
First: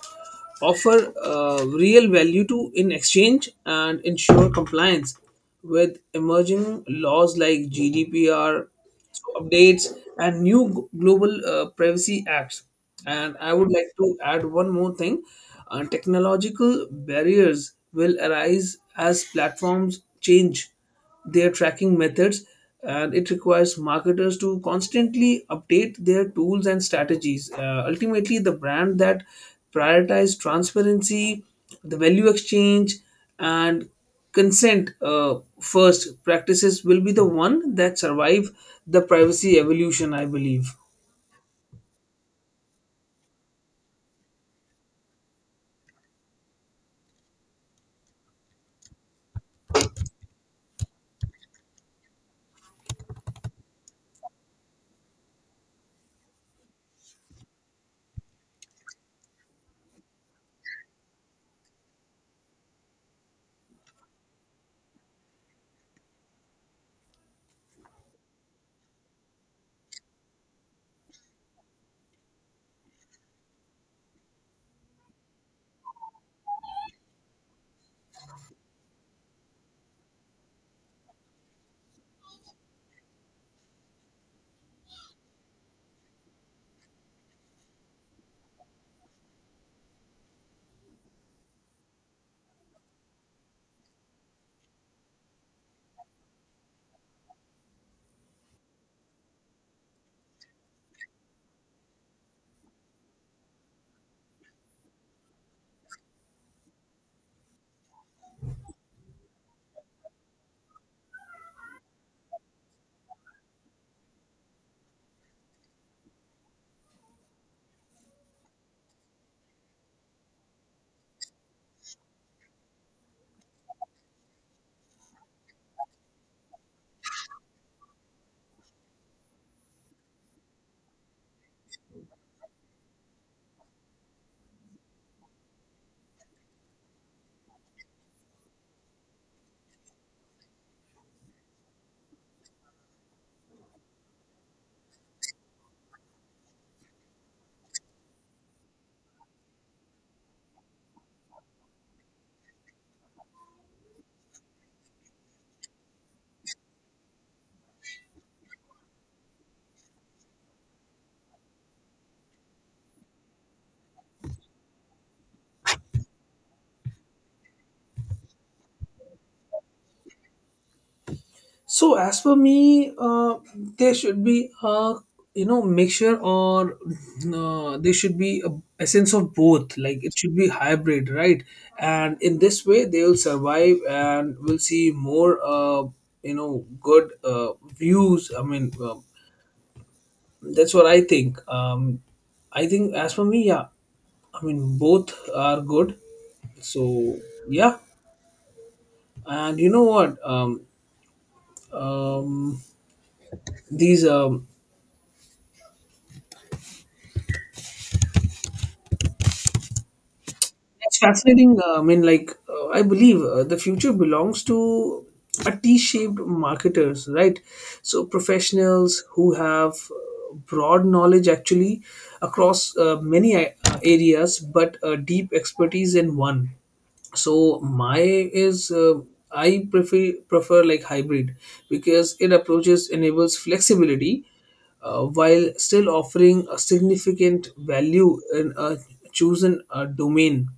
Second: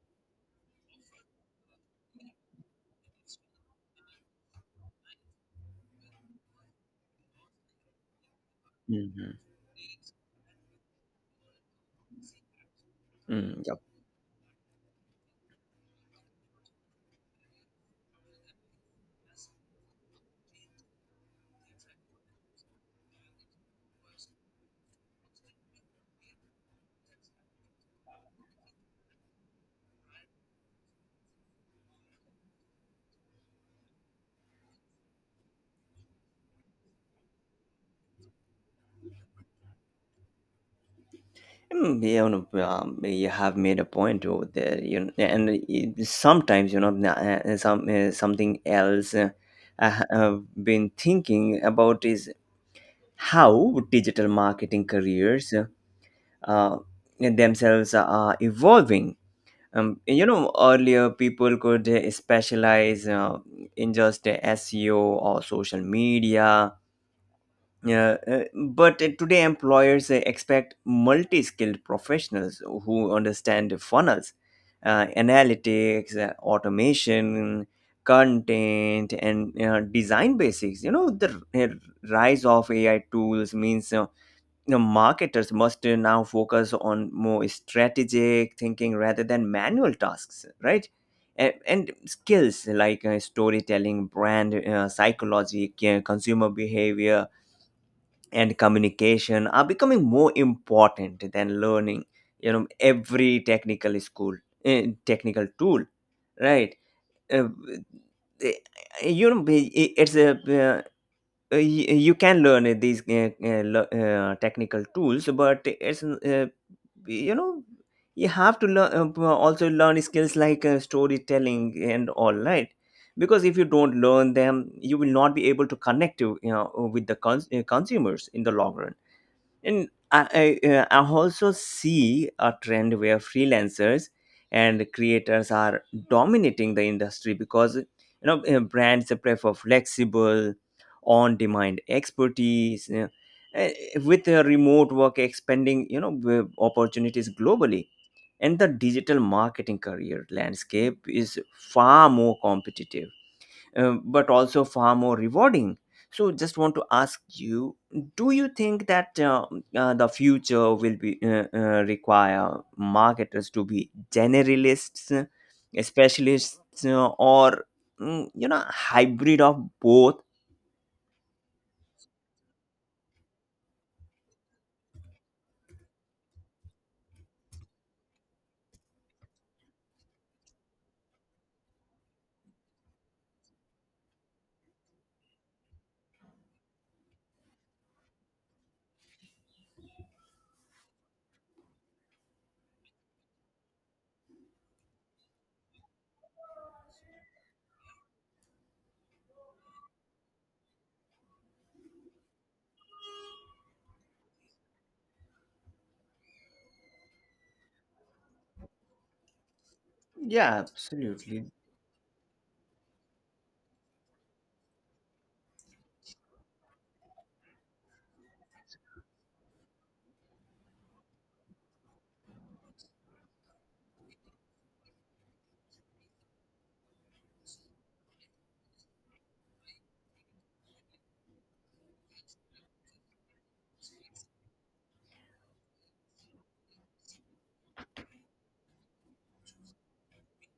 B: offer real value to in exchange, and ensure compliance with emerging laws like gdpr, so
A: Hmm.
B: updates and new global privacy acts. And I
A: Mm,
B: would
A: yep.
B: like to add one more thing. Technological barriers will arise as platforms change their tracking methods, and it requires marketers to constantly update their tools and strategies. Ultimately, the brand that prioritizes transparency, the value exchange, and consent first practices will be the one that survive the privacy evolution, I believe.
A: Mm, you know, you have made a point over there. You know, and it- sometimes you know na- some something else I have been thinking about is how digital marketing careers uh, themselves are evolving. You know, earlier people could specialize in just SEO or social media. Yeah, but today employers expect multi-skilled professionals who understand funnels, analytics, automation, content, and design basics. You know, the rise of AI tools means, you know, marketers must now focus on more strategic thinking rather than manual tasks, right? And skills like storytelling, brand psychology, consumer behavior, and communication are becoming more important than learning, you know, every technical school, technical tool, right? Uh, eh, it's a you can learn these technical tools, but it's you know, you have to learn skills like storytelling and all, right? Because if you don't learn them, you will not be able to connect to, you know, with the consumers in the long run. And I also see a trend where freelancers and creators are dominating the industry because you know, brands prefer flexible, on-demand expertise, you know, uh, with remote work expanding, you know, opportunities globally. And the digital marketing career landscape is far more competitive, but also far more rewarding. So, just want to ask you: do you think that the future will be require marketers to be generalists, specialists, or you know, hybrid of both?
B: So as for me, there should be a mixture, or there should be a essence of both. Like it should be hybrid, right? And in this way, they will survive and will see more good views. That's what I think. I think as for me, yeah, I mean both are good. So yeah, and you know what? Um, these
A: Yeah,
B: It's
A: absolutely.
B: fascinating. I believe the future belongs to a T-shaped marketers, right? So professionals who have broad knowledge actually across many areas, but deep expertise in one. So my is I prefer like hybrid, because it approaches enables flexibility while still offering a significant value in a chosen domain.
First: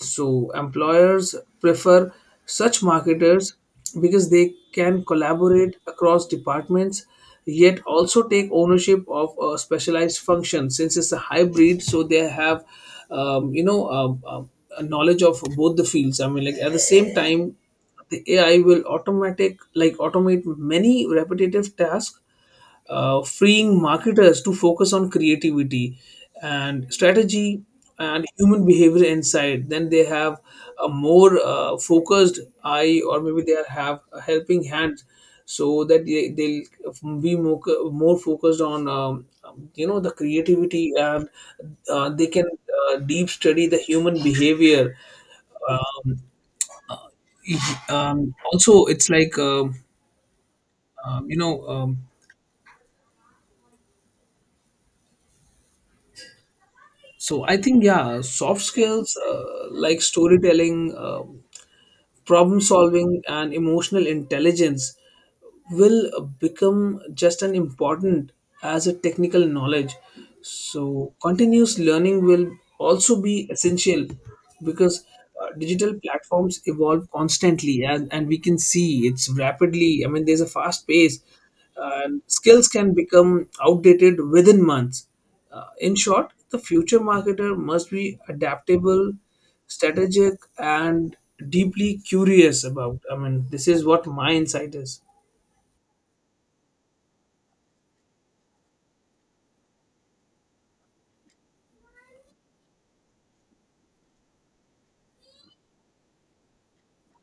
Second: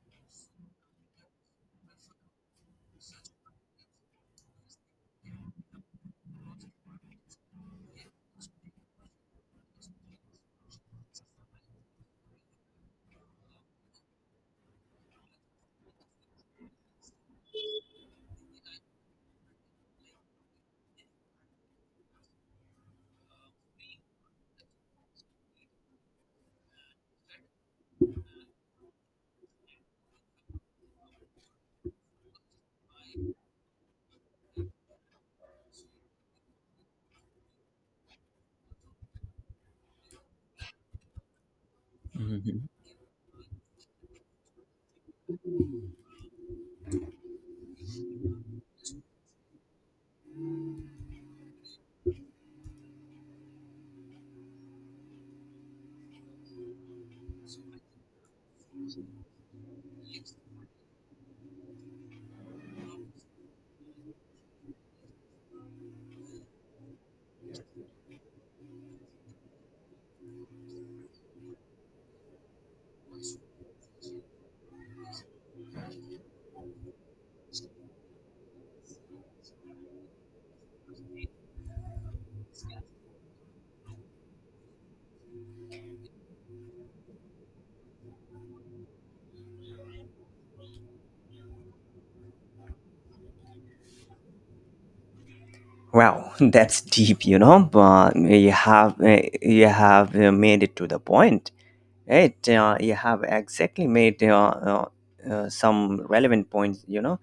B: So, employers prefer such marketers because they can collaborate across departments, yet also take ownership of a specialized function, since it's a hybrid so they have um, you know um, um, a knowledge of both the fields. At the same time, the ai will automatic like automate many repetitive tasks, freeing marketers to focus on creativity and strategy and human behavior insight. Then they have a more focused eye, or maybe they are have a helping hand, so that they'll be more focused on the creativity, and they can deep study the human behavior. Um, Also, it's like um, you know. Um, so I think yeah, soft skills like storytelling, problem solving, and emotional intelligence will become just as important as a technical knowledge. So, continuous learning will also be essential, because digital platforms evolve constantly, and we can see it's rapidly. I mean, there's a fast pace, and skills can become outdated within months. In short, the future marketer must be adaptable, strategic, and deeply curious about. I mean, this is what my insight is.
A: Wow, that's deep, you know. But you have made it to the point, right? You have exactly made some relevant points, you know.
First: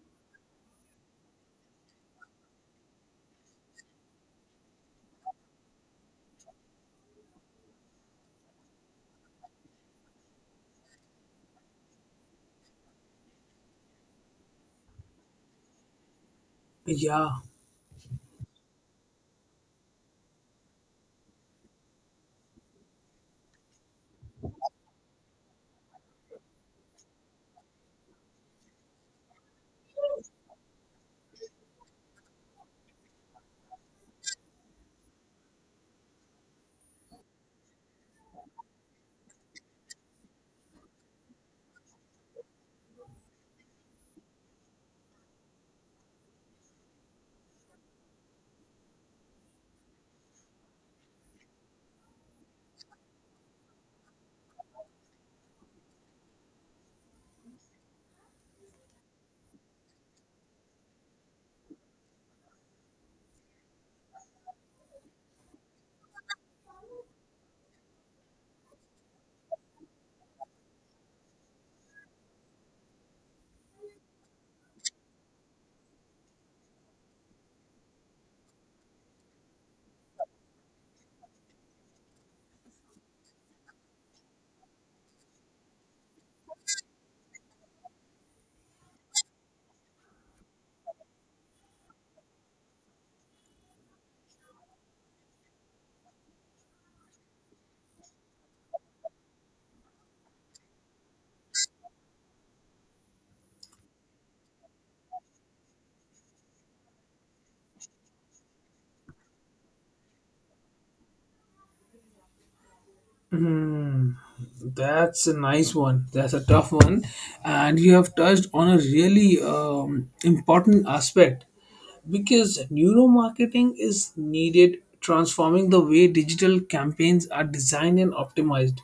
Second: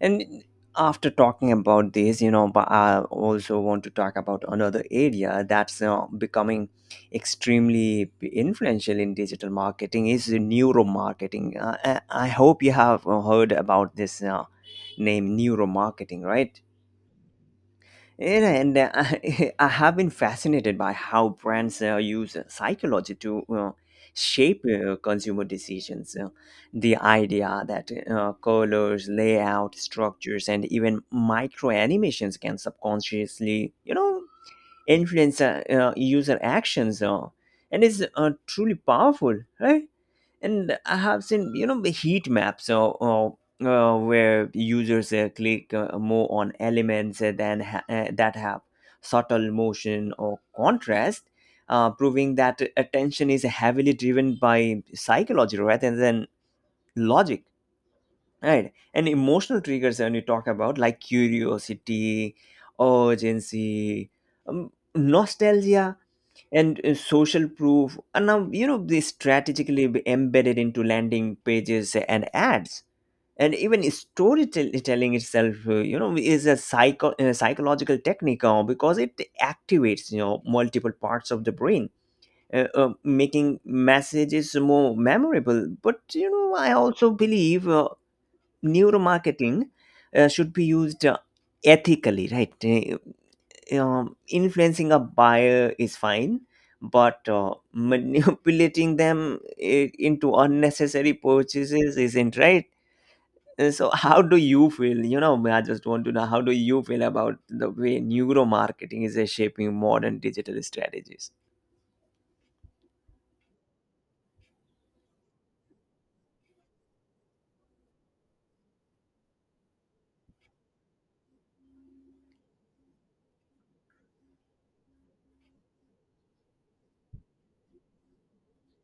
A: And after talking about this, you know, but I also want to talk about another area that's becoming extremely influential in digital marketing is neuromarketing. I hope you have heard about this name neuromarketing, right?
B: Yeah.
A: Yeah, and I have been fascinated by how brands use psychology to shape consumer decisions. The idea that colors, layout, structures, and even micro animations can subconsciously, you know, influence user actions, and is truly powerful, right? And I have seen, you know, the heat maps, where users click more on elements that have subtle motion or contrast, proving that attention is heavily driven by psychology rather than logic, right? And emotional triggers, when you talk about, like, curiosity, urgency, nostalgia, and social proof are now, you know, they strategically be embedded into landing pages and ads. And even storytelling itself, you know, is a psychological technique, because it activates, you know, multiple parts of the brain, making messages more memorable. But you know, I also believe neuromarketing should be used ethically, right? Influencing a buyer is fine, but manipulating them into unnecessary purchases isn't right. And so how do you feel, you know, I just want to know, how do you feel about the way neuromarketing is shaping modern digital strategies?
B: Hmm. That's a nice one. That's a tough one, and you have touched on a really important aspect, because neuromarketing is needed transforming the way digital campaigns are designed and optimized.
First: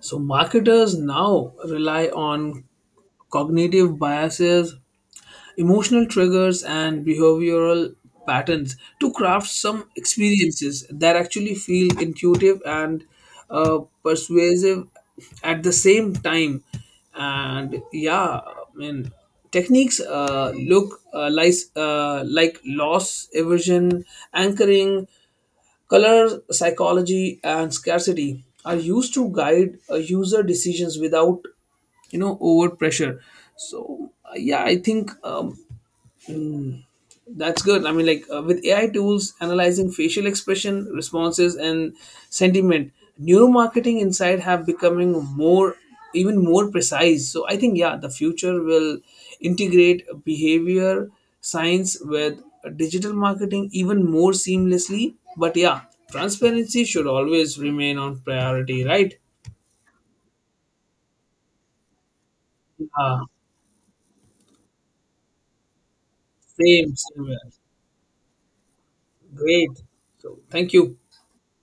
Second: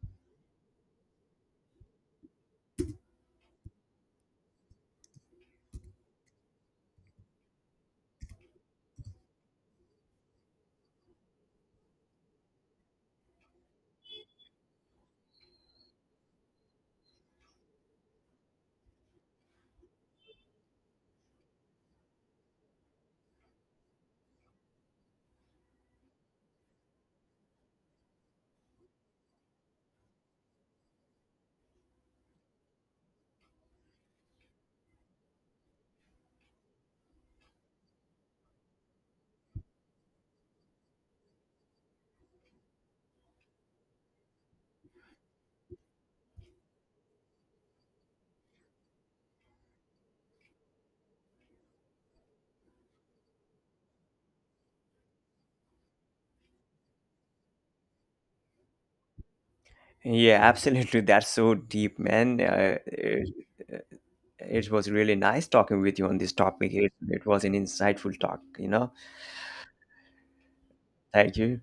B: So marketers now rely on cognitive biases, emotional triggers, and behavioral patterns to craft some experiences that actually feel intuitive and persuasive at the same time. And yeah I mean techniques look like loss aversion, anchoring, color psychology, and scarcity are used to guide user decisions without over pressure. So yeah, I think that's good. I mean, like with AI tools analyzing facial expression, responses, and sentiment, neuromarketing insight have becoming more, even more precise. So I think yeah, the future will integrate behavior science with digital marketing even more seamlessly. But yeah, transparency should always remain on priority, right?
A: Yeah, absolutely. That's so deep, man.
B: Uh,
A: It was really nice talking with you on this topic.
B: same,
A: It
B: same.
A: was an insightful talk, you know.
B: Great. So thank you.
A: Thank you.